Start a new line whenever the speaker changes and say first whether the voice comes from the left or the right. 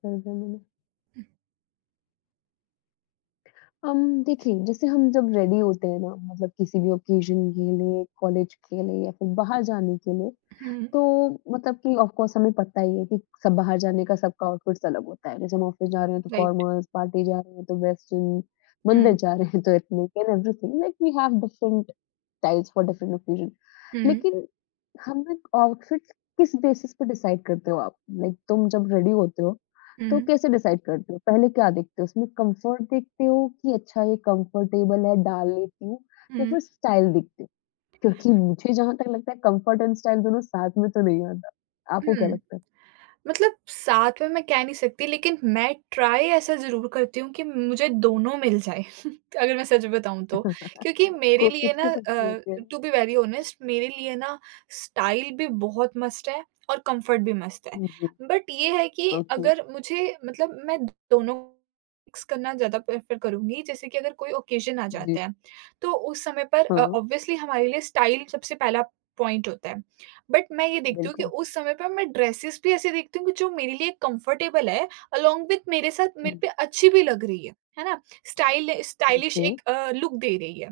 left: सर्दियों में देखिए जैसे हम जब रेडी होते हैं ना मतलब किसी भी ओकेजन के लिए, कॉलेज के लिए या फिर बाहर जाने के लिए,
right: Hmm.
left: तो मतलब कि ऑफ कोर्स हमें पता ही है कि सब बाहर जाने का सबका आउटफिट्स अलग होता है। जैसे हम ऑफिस जा रहे हैं तो
right: Right.
left: फॉर्मल्स, पार्टी जा रहे हैं तो वेस्टर्न,
right: Hmm.
left: मंदिर जा रहे हैं तो ethnic and everything like we have different styles for different occasion.
right: Hmm.
left: लेकिन हम ना आउटफिट्स किस बेसिस पे डिसाइड करते हो आप? लाइक तुम जब रेडी होते हो, तो
right: Hmm.
left: कैसे डिसाइड करते हो? पहले क्या देखते हो? उसमें कंफर्ट देखते हो कि अच्छा ये कंफर्टेबल है डाल लेती हूँ या
right: Hmm.
left: फिर स्टाइल देखते हो? क्योंकि मुझे जहाँ तक लगता है कंफर्ट एंड स्टाइल दोनों साथ में तो नहीं आता। आपको क्या
right: Hmm.
left: लगता है?
right: मतलब साथ में मैं कह नहीं सकती लेकिन मैं ट्राई ऐसा ज़रूर करती हूँ कि मुझे दोनों मिल जाए अगर मैं सच बताऊँ तो। क्योंकि मेरे लिए
left: कोशिश
right: ना
left: तो सबकी होती है।
right: टू बी वेरी ऑनेस्ट मेरे लिए ना स्टाइल भी बहुत मस्ट है और कम्फर्ट भी मस्ट है।
left: जी,
right: बट ये है कि
left: ओके,
right: अगर मुझे मतलब मैं दोनों मिक्स करना ज़्यादा प्रेफ़र करूँगी जैसे कि अगर कोई ओकेज़न आ
left: जी,
right: जाता है, तो उस समय पर
left: हाँ,
right: ऑब्वियसली हमारे लिए स्टाइल सबसे पहला पॉइंट होता है। बट मैं ये देखती हूँ कि
left: बिल्कुल।
right: उस समय पे मैं ड्रेसेस भी ऐसे देखती हूँ कि जो मेरे लिए कंफर्टेबल है अलॉन्ग विथ मेरे साथ मेरे
left: हुँ,
right: पे अच्छी भी लग रही है ना? स्टाइलिश
left: ओके,
right: एक लुक दे रही है।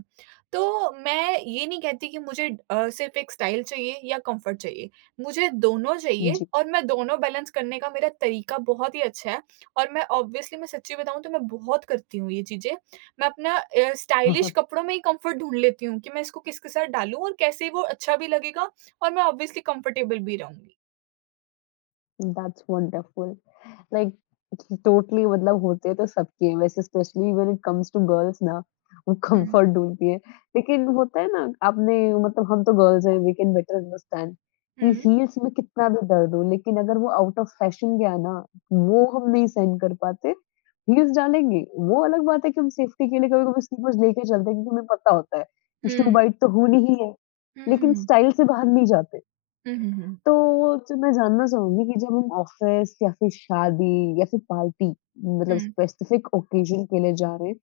right: तो मैं ये नहीं कहती कि मुझे सिर्फ़ एक स्टाइल चाहिए या कंफर्ट चाहिए, मुझे दोनों चाहिए
left: जी।
right: और मैं दोनों बैलेंस करने का मेरा तरीका बहुत ही अच्छा है और मैं ऑब्वियसली मैं सच्ची बताऊँ तो मैं बहुत करती हूँ ये चीज़ें। मैं अपना स्टाइलिश कपड़ों में ही कंफर्ट ढूँढ लेती हूँ कि मैं इसको किसके साथ डालूँ और कैसे वो अच्छा भी लगेगा और मैं ऑब्वियसली कंफर्टेबल भी रहूँगी।
left: दैट्स वंडरफुल लाइक टोटली मतलब होते हैं तो सबके हैं वैसे specially when it comes to girls ना वो
right: हुँ,
left: कंफर्ट ढूंढती है लेकिन होता है ना आपने मतलब हम तो गर्ल्स हैं वी कैन बेटर अंडरस्टैंड कि
right: हुँ,
left: हील्स में कितना भी दर्द हो लेकिन अगर वो आउट ऑफ फैशन गया ना वो हम नहीं सहन कर पाते। हील्स डालेंगे। वो अलग बात है कि हम सेफ्टी के लिए कभी कभी स्लीपर्स लेके चलते हैं क्योंकि हमें पता होता है कि शू
right: हुँ,
left: बाइट तो होनी ही है
right: हुँ,
left: लेकिन
right: हुँ,
left: स्टाइल से बाहर नहीं जाते।
right: हुँ, हुँ,
left: तो जो मैं जानना चाहूँगी कि जब हम ऑफ़िस या फिर शादी या फिर पार्टी मतलब
right: हुँ,
left: स्पेसिफ़िक ओकेज़न के लिए जा रहे हैं,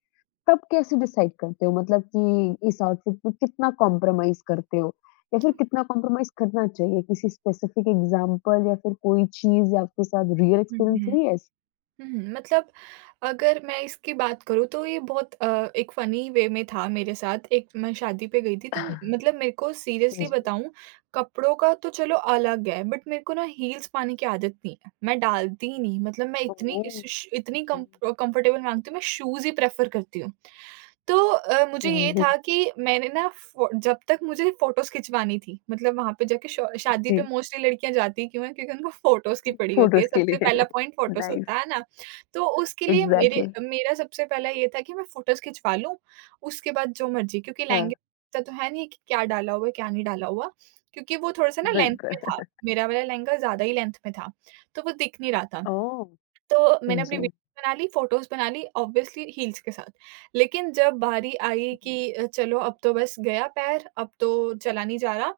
left: तब कैसे डिसाइड करते हो? मतलब कि इस आउटफ़िट में कितना कॉम्प्रोमाइज़ करते हो? या फिर कितना कॉम्प्रोमाइज़ करना चाहिए? किसी स्पेसिफ़िक एग्ज़ाम्पल या फिर कोई चीज़ आपके साथ रियल
right: हुँ,
left: एक्सपीरियंस
right: हुँ,
left: हुई है ऐसी?
right: हुँ। मतलब अगर मैं इसकी बात करूँ तो ये बहुत एक फ़नी वे में था मेरे साथ। एक मैं शादी पे गई थी तो मतलब मेरे को सीरियसली
left: जी।
right: बताऊँ कपड़ों का तो चलो अलग है बट मेरे को ना हील्स पाने की आदत नहीं है। मैं डालती ही नहीं मतलब मैं
left: ओह!
right: इतनी श श इतनी
left: ओके,
right: कम कंफर्टेबल माँगती हूँ मैं शूज़ ही प्रेफ़र करती हूँ। तो मुझे ये था
left: लवली।
right: कि मैंने ना फ़ो जब तक मुझे फ़ोटोज़ खिंचवानी थी, मतलब वहाँ पे जाके शो शादी पे
left: जी,
right: मोस्टली लड़कियाँ जाती क्यों हैं? क्योंकि उनको फ़ोटोज़ की पड़ी होती है,
left: फ़ोटोज़ के
right: सबसे
left: लिए।
right: पहला पॉइंट फ़ोटोज़
left: नाइस,
right: होता है ना? तो उसके लिए मेरे
left: एग्ज़ैक्टली।
right: मेरा सबसे पहला ये था कि मैं फ़ोटोज़ खिंचवा लूँ, उसके बाद जो मर्ज़ी क्योंकि
left: हाँ।
right: लहंगे का तो है नहीं कि क्या डाला हुआ है, क्या नहीं डाला हुआ। क्योंकि वो थोड़ा-सा ना लेंथ में
left: बिल्कुल।
right: था, मेरा वाला लहंगा ज़्यादा ही लेंथ में था, तो वो दिख नहीं रहा था।
left: ओह!
right: तो मैंने अपनी
left: जी।
right: वीडियोज़ बना ली, फ़ोटोज़ बना ली ऑब्वियसली हील्स के साथ। लेकिन जब बारी आई कि चलो अब तो बस गया पैर, अब तो चला नहीं जा रहा,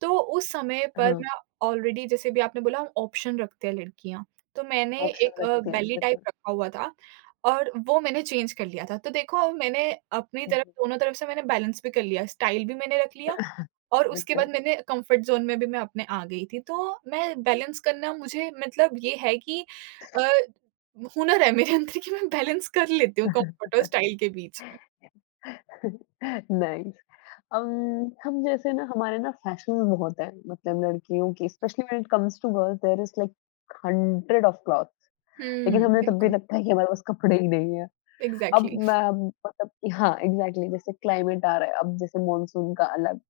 right: तो उस समय पर
left: हाँ।
right: मैं ऑलरेडी जैसे भी आपने बोला हम ऑप्शन रखते हैं लड़कियाँ, तो मैंने एक
left: ऑप्शन रखते हैं,
right: बेली टाइप
left: बिल्कुल।
right: रखा हुआ था और वो मैंने चेंज कर लिया था। तो देखो मैंने अपनी
left: हुँ,
right: तरफ
left: हुँ,
right: दोनों तरफ से मैंने बैलेंस भी कर लिया, स्टाइल भी मैंने रख लिया और उसके
left: बिल्कुल।
right: बाद मैंने कम्फ़र्ट ज़ोन में भी मैं अपने आ गई थी। तो मैं बैलेंस करना मुझे मतलब ये है कि अ हुनर है मेरे अंदर कि मैं बैलेंस कर लेती हूँ कंफर्ट और स्टाइल के बीच में।
left: नाइस। अम, हम जैसे ना हमारे ना फैशंस बहुत हैं, मतलब लड़कियों की specially when it comes to girls there is like 100 of clothes, लेकिन
right: हुँ,
left: हमें तब भी
right: बिल्कुल,
left: लगता है कि हमारे पास कपड़े ही नहीं है। अब
right: एग्ज़ैक्टली।
left: मैं मतलब कि हाँ, एग्ज़ैक्टली जैसे क्लाइमेट आ रहा है, अब जैसे मॉनसून का अलग,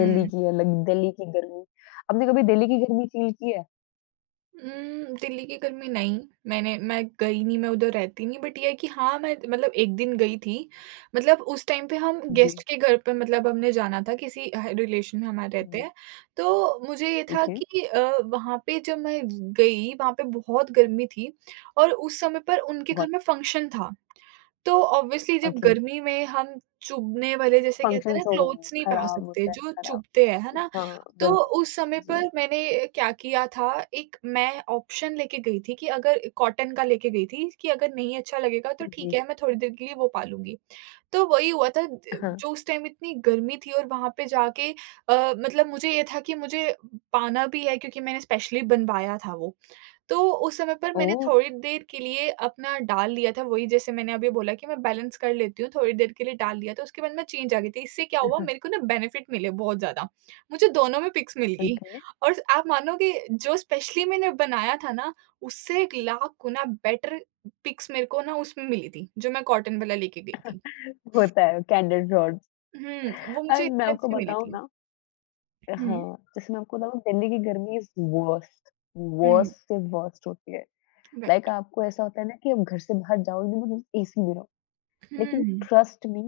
left: दिल्ली अलग, दिल्ली की गर्मी। आपने कभी दिल्ली की गर्मी फ़ील की है?
right: दिल्ली की गर्मी नहीं, मैं गई नहीं, मैं उधर रहती नहीं बट ये है कि हाँ, मैं मतलब 1 दिन गई थी। मतलब उस टाइम पे हम
left: जी,
right: गेस्ट के घर पे मतलब हमने जाना था किसी रिलेशन में हमारे रहते
left: जी,
right: हैं। तो मुझे ये था
left: ओके,
right: कि वहाँ पे जब मैं गई, वहाँ पे बहुत गर्मी थी और उस समय पर उनके घर
left: बहुत
right: में फंक्शन था। तो ऑब्वियसली जब
left: ओके।
right: गर्मी में हम चुभने वाले जैसे कहते हैं ना
left: फंक्शंस हो,
right: क्लोथ्स नहीं पहन
left: खराब
right: सकते
left: होता है,
right: जो
left: खराब।
right: चुभते हैं, है ना?
left: हाँ,
right: तो
left: बिल्कुल।
right: उस समय
left: जी,
right: पर मैंने क्या किया था एक मैं ऑप्शन लेके गई थी कि अगर कॉटन का लेके गई थी कि अगर नहीं अच्छा लगेगा तो ठीक
left: जी।
right: है मैं थोड़ी देर के लिए वो पालूँगी। तो वही हुआ था द
left: हाँ।
right: जो उस टाइम इतनी गर्मी थी और वहाँ पे जाके मतलब मुझे ये था कि मुझे पाना भी है क्योंकि मैंने स्पेशली बनवाया था वो। तो उस समय पर मैंने
left: ओह!
right: थोड़ी देर के लिए अपना डाल लिया था, वही जैसे मैंने अभी बोला कि मैं बैलेंस कर लेती हूँ, थोड़ी देर के लिए डाल लिया था, उसके बाद मैं चेंज आ गई थी। इससे क्या हुआ मेरे को ना बेनिफिट मिले बहुत ज़्यादा, मुझे दोनों में पिक्स मिल गई
left: ओके,
right: और स आप मानोगे जो स्पेशली मैंने बनाया था ना, उससे 1 लाख गुना बेटर पिक्स मेरे को ना उसमें मिली थी, जो मैं कॉटन वाला लेके गई थी।
left: होता है कैंडिड शॉट्स।
right: हुँ, वो मुझे
left: और मैं
right: इतनी
left: आपको
right: अच्छी मिली
left: बताऊँ
right: थी।
left: ना,
right: हुँ,
left: हाँ, जैसे मैं आपको बताऊँ दिल्ली की गर्मी इज़ वर्स्ट,
right: हुँ,
left: वर्स्ट से वर्स्ट होती है।
right: राइट।
left: लाइक आपको ऐसा होता है ना कि आप घर से बाहर जाओगे मतलब एसी में रहो। लेकिन
right: हुँ,
left: ट्रस्ट मी,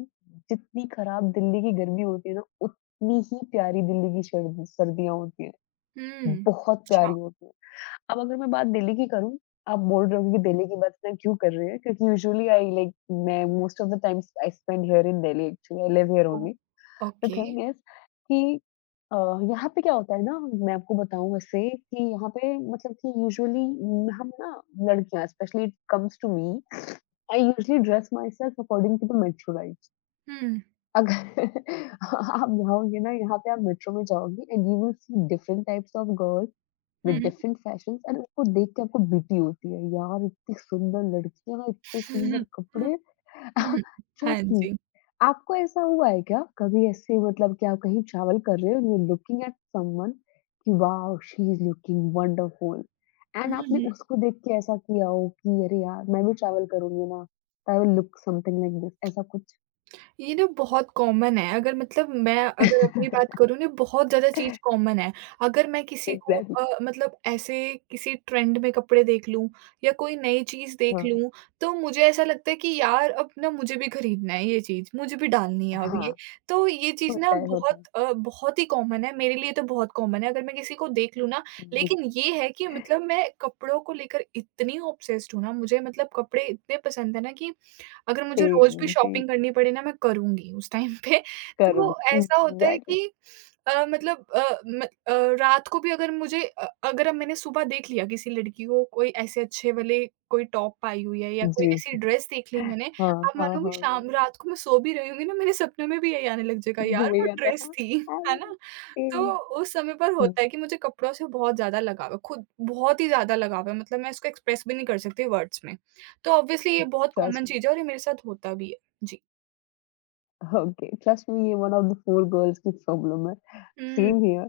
left: जितनी खराब दिल्ली की गर्मी होती है ना, उतनी ही प्यारी दिल्ली की शर्द सर्दियाँ होती हैं।
right: हुँ,
left: बहुत
right: अच्छा,
left: प्यारी होती हैं। अब अगर मैं बात दिल्ली की करूँ, आप बोल रहे हो कि दिल्ली की बात मैं क्यों कर रही है क्योंकि यूजुअली आई लाइक मैं most of the times I spend here in Delhi actually I live here
right: oh
left: only. The
right: okay.
left: Thing is कि अ, यहाँ पे क्या होता है ना, मैं आपको बताऊँ वैसे कि यहाँ पे मतलब कि यूजुअली हम ना लड़कियाँ specially it comes to me, I usually dress myself according to the mature eyes.
right: हुँ,
left: अगर आप जाओगे ना यहाँ पे, आप मेट्रो में जाओगी and you will see different types of girls with
right: hmm.
left: Different fashions and उसको देख के आपको बीटी होती है यार, इतनी सुंदर लड़कियां, इतने
right: हुँ, हुँ।
left: सुंदर कपड़े।
right: हुँ, हुँ। हाँ
left: ट्रस्ट मी,
right: जी।
left: आपको ऐसा हुआ है क्या कभी ऐसे मतलब कि आप कहीं ट्रैवल कर रहे हो यू लुकिंग एट समवन कि wow she is looking wonderful and
right: hmm,
left: आपने
right: हुँ।
left: उसको देख के ऐसा किया हो कि अरे यार मैं भी ट्रैवल करूंगी ना I will look something like this, ऐसा कुछ?
right: ये ना बहुत कॉमन है, अगर मतलब मैं अगर अपनी बात करूँ ना बहुत ज़्यादा चीज़ कॉमन है। अगर मैं किसी को
left: एग्जैक्टली।
right: मतलब ऐसे किसी ट्रेंड में कपड़े देख लूँ या कोई नई चीज़ देख
left: हाँ,
right: लूँ, तो मुझे ऐसा लगता है कि यार अब ना मुझे भी खरीदना है ये चीज़, मुझे भी डालनी है अब
left: हाँ,
right: ये। तो ये चीज़ ना
left: होता है, होता है।
right: बहुत बहुत ही कॉमन है, मेरे लिए तो बहुत कॉमन है अगर मैं किसी को देख लूँ ना,
left: हुँ,
right: लेकिन ये है कि मतलब मैं कपड़ों को लेकर इतनी ऑब्सेस्ड हूँ ना, मुझे मतलब कपड़े इतने पसंद है ना कि अगर मुझे रोज़ भी
left: सेम, सेम
right: शॉपिंग करनी पड़े ना मैं करूँगी उस टाइम पे। तो
left: करूँगी।
right: ऐसा होता है
left: एग्ज़ैक्टली।
right: कि मतलब रात को भी अगर मुझे अगर अब मैंने सुबह देख लिया किसी लड़की को कोई ऐसे अच्छे वाले कोई टॉप पाई हुई है या कोई
left: जी।
right: ऐसी ड्रेस देख ली मैंने,
left: हाँ,
right: आप
left: हाँ,
right: मानोगे
left: हाँ, हाँ।
right: शाम
left: हाँ।
right: रात को मैं सो भी रही होंगी ना मेरे सपने में भी यही आने लग जाएगा
left: मुझे
right: यार
left: वही
right: वो
left: आता है
right: ड्रेस
left: हाँ,
right: थी, है
left: आई
right: ना? तो
left: ए
right: उस समय पर
left: हुँ,
right: होता है कि मुझे कपड़ों से बहुत ज़्यादा लगाव है, खुद बहुत ही ज़्यादा लगाव है मतलब मैं इसको एक्सप्रेस भी नहीं कर सकती वर्ड्स में। तो ऑब्वियसली ये बहुत कॉमन
left: ट्रस्ट मी।
right: चीज़ है और ये मेरे साथ होता भी है। जी।
left: ओके, ट्रस्ट मी ये one of the poor girls की प्रॉब्लम है।
right: Hmm,
left: same here.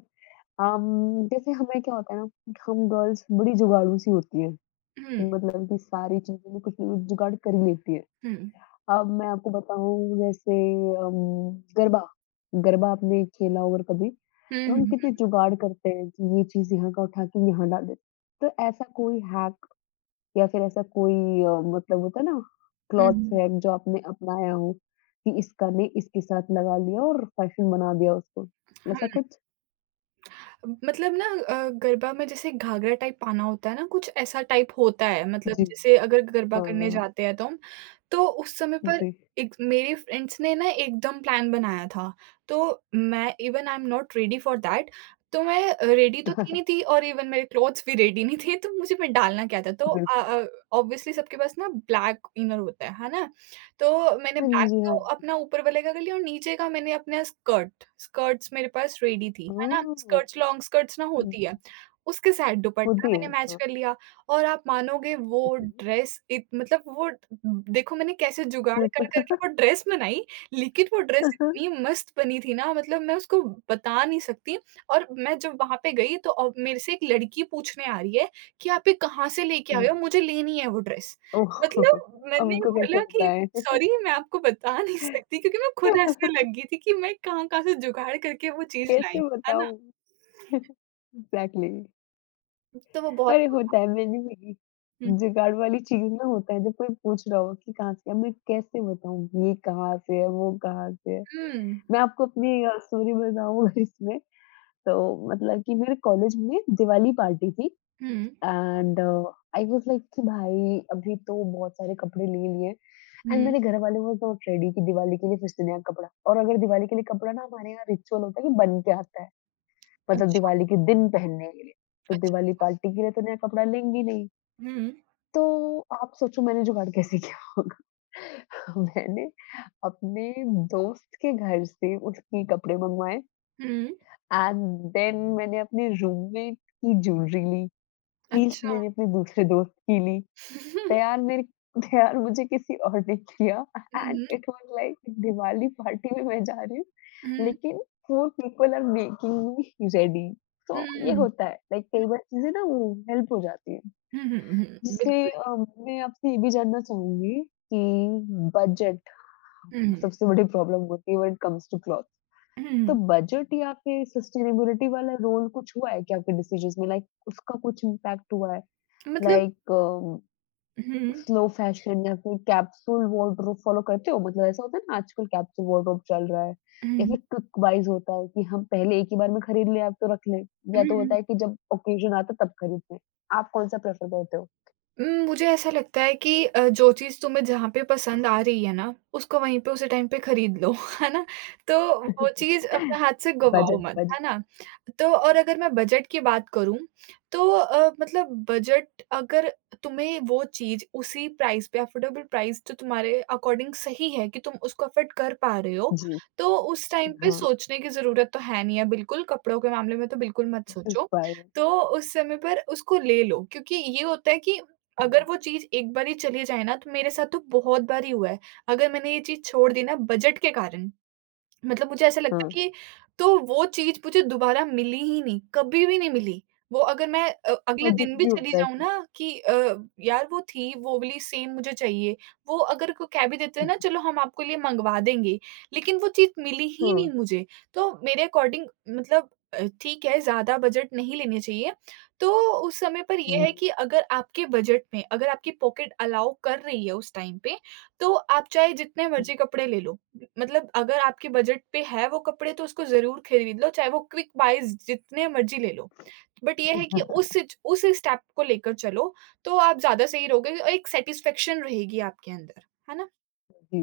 left: जैसे हमें क्या होता है ना, कि हम गर्ल्स बड़ी जुगाड़ू सी होती हैं।
right: हुँ,
left: मतलब कि सारी चीज़ों में कुछ ना कुछ जुगाड़ कर ही लेती हैं।
right: हुँ।
left: अब मैं आपको बताऊँ, जैसे अम, गरबा, गरबा आपने खेला होगा कभी,
right: हुँ,
left: तो हम
right: हुँ,
left: कितने जुगाड़ करते हैं कि ये चीज़ यहाँ का उठा के यहाँ डाल दें। तो ऐसा कोई हैक या फिर ऐसा कोई मतलब होता है ना, क्लॉथ्स
right: हुँ,
left: हैक जो आपने अपनाया हो कि इसका ने इसके साथ लगा लिया और फैशन बना दिया उसको, ऐसा
right: हुँ।
left: कुछ?
right: मतलब ना गरबा में जैसे घाघरा टाइप पाना होता है ना, कुछ ऐसा टाइप होता है मतलब
left: जी।
right: जैसे अगर गरबा
left: हाँ,
right: करने
left: हाँ,
right: जाते हैं तो हम, तो उस समय पर
left: जी।
right: एक मेरे फ्रेंड्स ने ना एकदम प्लान बनाया था। तो मैं even I am not ready for that तो मैं रेडी तो थी नहीं थी और इवन मेरे क्लॉथ्स भी रेडी नहीं थे, तो मुझे फिर डालना क्या था? तो
left: बिल्कुल।
right: ऑब्वियसली सबके पास ना ब्लैक इनर होता है ना? तो मैंने
left: हाँ
right: ब्लैक
left: जी,
right: तो
left: हाँ जी।
right: अपना ऊपर वाले का कर लिया और नीचे का मैंने अपना स्कर्ट्स मेरे पास रेडी थी, है ना?
left: ओह!
right: स्कर्ट्स लॉन्ग स्कर्ट्स ना
left: हुँ,
right: होती है, उसके साथ दुपट्टा
left: होती है।
right: मैंने मैच
left: हाँ,
right: कर लिया और आप मानोगे वो
left: ठीक
right: ड्रेस इत मतलब वो देखो मैंने कैसे जुगाड़ कर कर के वो ड्रेस बनाई, लेकिन वो ड्रेस
left: है।
right: इतनी मस्त बनी थी ना मतलब मैं उसको बता नहीं सकती और मैं जब वहाँ पे गई तो अब मेरे से एक लड़की पूछने आ रही है कि आप ये कहाँ से लेके आए हो? मुझे लेनी है वो ड्रेस।
left: ओह!
right: मतलब
left: अब
right: मैंने
left: उनको कैसे
right: बोला कि
left: बताएँ?
right: सॉरी, मैं आपको बता नहीं सकती क्योंकि मैं खुद हँसने लग गई थी कि मैं कहाँ-कहाँ से जुगाड़ करके वो चीज़ लाई
left: कैसे
right: हूँ, है ना?
left: बताऊँ? एग्ज़ैक्टली।
right: तो वो बहुत।
left: अरे होता है, मैंने भी
right: हुँ,
left: जुगाड़ वाली चीज़ ना होता है जब कोई पूछ रहा हो कि कहाँ से है? मैं कैसे बताऊँ ये कहाँ से है, वो कहाँ से है?
right: हुँ,
left: मैं आपको अपनी स्टोरी बताऊँ इसमें, तो मतलब कि मेरे कॉलेज में दिवाली पार्टी थी।
right: Hmm,
left: and I was like कि भाई अभी तो बहुत सारे कपड़े ले लिए एंड
right: हुँ,
left: मेरे घर वाले वो नॉट रेडी कि दिवाली के लिए फिर से नया कपड़ा, और अगर दिवाली के लिए कपड़ा ना हमारे यहाँ रिचुअल होता है कि बन के आता है मतलब
right: अच्छा,
left: दिवाली के दिन पहनने के लिए, तो
right: अच्छा,
left: दिवाली पार्टी के लिए तो नया कपड़ा लेंगे ही नहीं।
right: हुँ,
left: तो आप सोचो मैंने जुगाड़ कैसे किया होगा। मैंने अपने दोस्त के घर से उसके कपड़े मंगवाए
right: हुँ,
left: एंड देन मैंने अपने रूममेट की ज्वेलरी ली, हील्स
right: अच्छा।
left: मैंने अपने दूसरे दोस्त की ली, तैयार मेरे तैयार मुझे किसी और ने किया
right: hmm,
left: and
right: hmm,
left: it was like Diwali party में मैं जा रही हूँ
right: हुँ,
left: लेकिन four people are making me ready. तो ये
right: हुँ,
left: होता है लाइक कई बार चीजें ना वो हेल्प हो जाती है,
right: हुँ, हुँ, हुँ,
left: जिससे
right: बिल्कुल,
left: मैं आपसे ये भी जानना चाहूंगी कि बजट
right: हुँ,
left: सबसे बड़ी प्रॉब्लम होती है when it comes to cloth, तो
right: हुँ,
left: बजट या फिर सस्टेनेबिलिटी वाला रोल कुछ हुआ है क्या आपके डिसीजंस में, लाइक उसका कुछ इम्पैक्ट हुआ है
right: मतलब
left: लाइक
right: हुँ,
left: स्लो फैशन या फिर कैप्सूल वार्डरोब फ़ॉलो करते हो? मतलब ऐसा होता है ना आजकल कैप्सूल वार्डरोब चल रहा है, या
right: हुँ,
left: फिर क्विक बाइज़ होता है कि हम पहले एक ही बार में खरीद लें, अब तो रख लें, या तो
right: हुँ।
left: होता है कि जब ऑकेज़न आता है तब खरीदते हैं। आप कौन-सा प्रेफ़र करते हो?
right: मुझे ऐसा लगता है कि जो चीज़ तुम्हें जहाँ पे पसंद आ रही है ना, उसको वहीं पे उसी टाइम पे खरीद लो, है ना? तो वो चीज़ अपने हाथ से गवाओ
left: बजट
right: मत,
left: बजट
right: है ना? तो और अगर मैं बजट की बात करूँ, तो मतलब बजट अगर तुम्हें वो चीज़ उसी प्राइस पे अफ़ोर्डेबल प्राइस तो तुम्हारे अकॉर्डिंग सही है कि तुम उसको अफ़ोर्ड कर पा रहे हो,
left: जी,
right: तो उस टाइम पे
left: हाँ,
right: सोचने की ज़रूरत तो है नहीं है बिल्कुल, कपड़ों के मामले में तो बिल्कुल मत सोचो।
left: इंस्पायर्ड।
right: तो उस समय पर उसको ले लो क्योंकि ये होता है कि अगर
left: जी,
right: वो चीज़ एक बार ही चली जाए ना, तो मेरे साथ तो बहुत बार ही हुआ है। अगर मैंने ये चीज़ छोड़ दी ना बजट के कारण मतलब मुझे ऐसा लगता
left: हाँ,
right: है कि तो वो चीज़ मुझे दोबारा मिली ही नहीं, कभी भी नहीं मिली। वो अगर मैं
left: और
right: अगले
left: दुःख
right: दिन भी
left: भी
right: चली
left: होता है
right: जाऊँ
left: फिर।
right: ना कि यार वो थी, वो वाली सेम मुझे चाहिए। वो अगर को कह भी देते हैं ना चलो हम आपके लिए मँगवा देंगे, लेकिन वो चीज़ मिली ही नहीं
left: हाँ,
right: मुझे। तो मेरे अकॉर्डिंग मतलब ठीक है ज़्यादा बजट नहीं लेने चाहिए। तो उस समय पर ये
left: हुँ,
right: है कि अगर आपके बजट में अगर आपकी पॉकेट अलाउ कर रही है उस टाइम पे तो आप चाहे जितने
left: हुँ,
right: मर्ज़ी कपड़े ले लो। मतलब अगर आपके बजट पे है वो कपड़े तो उसको ज़रूर खरीद लो, चाहे वो क्विक बायज़ जितने मर्ज़ी ले लो। बट ये है कि उस सिच उस स्टेप को लेकर चलो, तो आप ज़्यादा सही रहोगे और एक सैटिस्फैक्शन रहेगी आपके अंदर, है ना?
left: जी।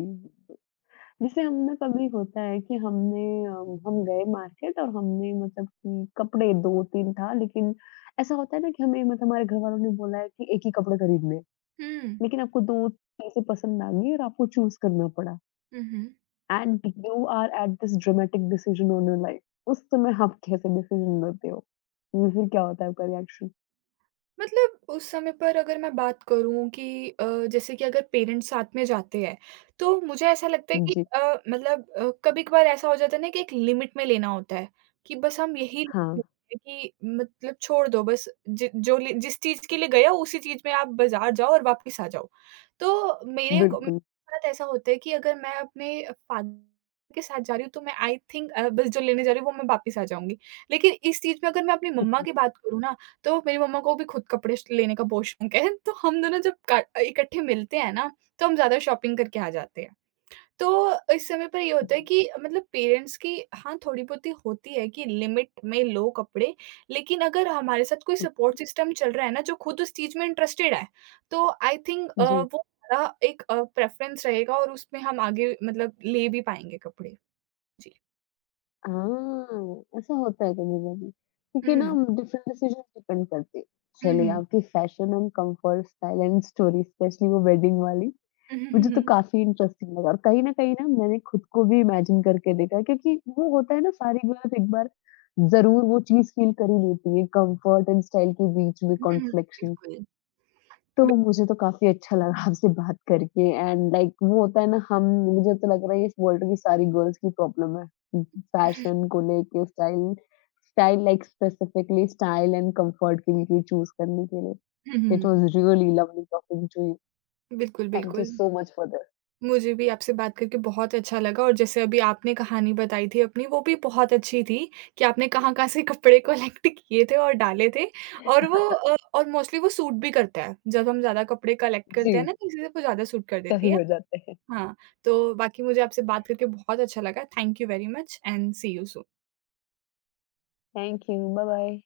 left: जैसे हमने कभी होता है कि हमने हम गए मार्केट और हमने मतलब कि कपड़े 2-3 था, लेकिन ऐसा होता है ना कि हमें मतलब हमारे घर वालों ने बोला है कि एक ही कपड़े खरीदने,
right: हुँ।
left: लेकिन आपको 2 चीज़ें पसंद आ गई और आपको चूज़ करना पड़ा
right: hmm, hmm.
left: And you are at this dramatic decision on your life. उस समय आप कैसे डिसीजन लेते हो या फिर क्या होता है आपका रिएक्शन?
right: मतलब उस समय पर अगर मैं बात करूँ कि जैसे कि अगर पेरेंट्स साथ में जाते हैं, तो मुझे ऐसा लगता है कि
left: जी।
right: मतलब कभी-कभार ऐसा हो जाता है ना कि एक लिमिट में लेना होता है, कि बस हम यही लेते
left: हाँ,
right: हैं कि मतलब छोड़ दो बस जि जो ले जिस चीज़ के लिए गए हो उसी चीज़ में आप बाज़ार जाओ और वापस आ जाओ। तो मेरे क
left: बिल्कुल।
right: साथ ऐसा होता है कि अगर मैं अपने फादर के साथ जा रही हूँ तो मैं आई थिंक बस जो लेने जा रही हूँ वो मैं वापस आ जाऊँगी। लेकिन इस चीज़ में अगर मैं अपनी मम्मा की बात करूँ ना तो मेरी मम्मा को भी खुद कपड़े श लेने का बहुत शौक है, तो हम दोनों जब का इकट्ठे मिलते हैं ना, तो हम ज़्यादा शॉपिंग करके आ जाते हैं। तो इस समय पर ये होता है कि मतलब पेरेंट्स की हाँ, थोड़ी-बहुत ही होती है कि लिमिट में लो कपड़े, लेकिन अगर हमारे साथ कोई सपोर्ट सिस्टम चल रहा है ना, जो खुद उस चीज़ में इंटरेस्टेड है, तो आई थिंक
left: जी।
right: वो हमारा एक प्रेफ़रेंस रहेगा और उसमें हम आगे मतलब ले भी पाएँगे कपड़े। जी।
left: हाँ, ऐसा होता है कभी-कभी क्योंकि ना
right: हुँ।
left: हम डिफरेंट डिसीजंस डिपेंड करते हैं।
right: हुँ,
left: चलिए
right: हुँ।
left: आपकी fashion and comfort, style and story, specially वो वेडिंग वाली,
right: हुँ, हुँ,
left: मुझे
right: हुँ,
left: तो
right: हुँ।
left: काफ़ी इंटरेस्टिंग लगा और कहीं न कहीं ना मैंने खुद को भी इमेजिन करके देखा है, क्योंकि वो होता है ना सारी गर्ल्स एक बार ज़रूर वो चीज़ फ़ील कर ही लेती है, कंफर्ट एंड स्टाइल के बीच में
right: हुँ, हुँ।
left: कॉन्फ्लिक्शन।
right: बिल्कुल।
left: तो
right: बि
left: मुझे तो काफ़ी अच्छा लगा आपसे बात करके एंड वो होता है ना हम, मुझे तो लग रहा है ये इस वर्ल्ड की सारी गर्ल्स की प्रॉब्लम है। फैशन को लेके style, style specifically style and comfort के लिए चूज़ करने के लिए।
right: Hmm,
left: it
right: hmm.
left: Was really lovely talking to you.
right: बिल्कुल,
left: थैंक यू
right: बिल्कुल।
left: So much for this.
right: मुझे भी आपसे बात करके बहुत अच्छा लगा और जैसे अभी आपने कहानी बताई थी अपनी, वो भी बहुत अच्छी थी कि आपने कहाँ-कहाँ से कपड़े कलेक्ट किए थे और डाले थे और वो और मोस्टली वो सूट भी करता है। जब हम ज़्यादा कपड़े कलेक्ट करते हैं
left: जी,
right: ना, किसी से वो ज़्यादा सूट कर देती
left: कभी
right: है।
left: हो जाते हैं।
right: हाँ, तो बाकी मुझे आपसे बात करके बहुत अच्छा लगा। Thank you very much and see you soon.
left: Thank you. Bye-bye.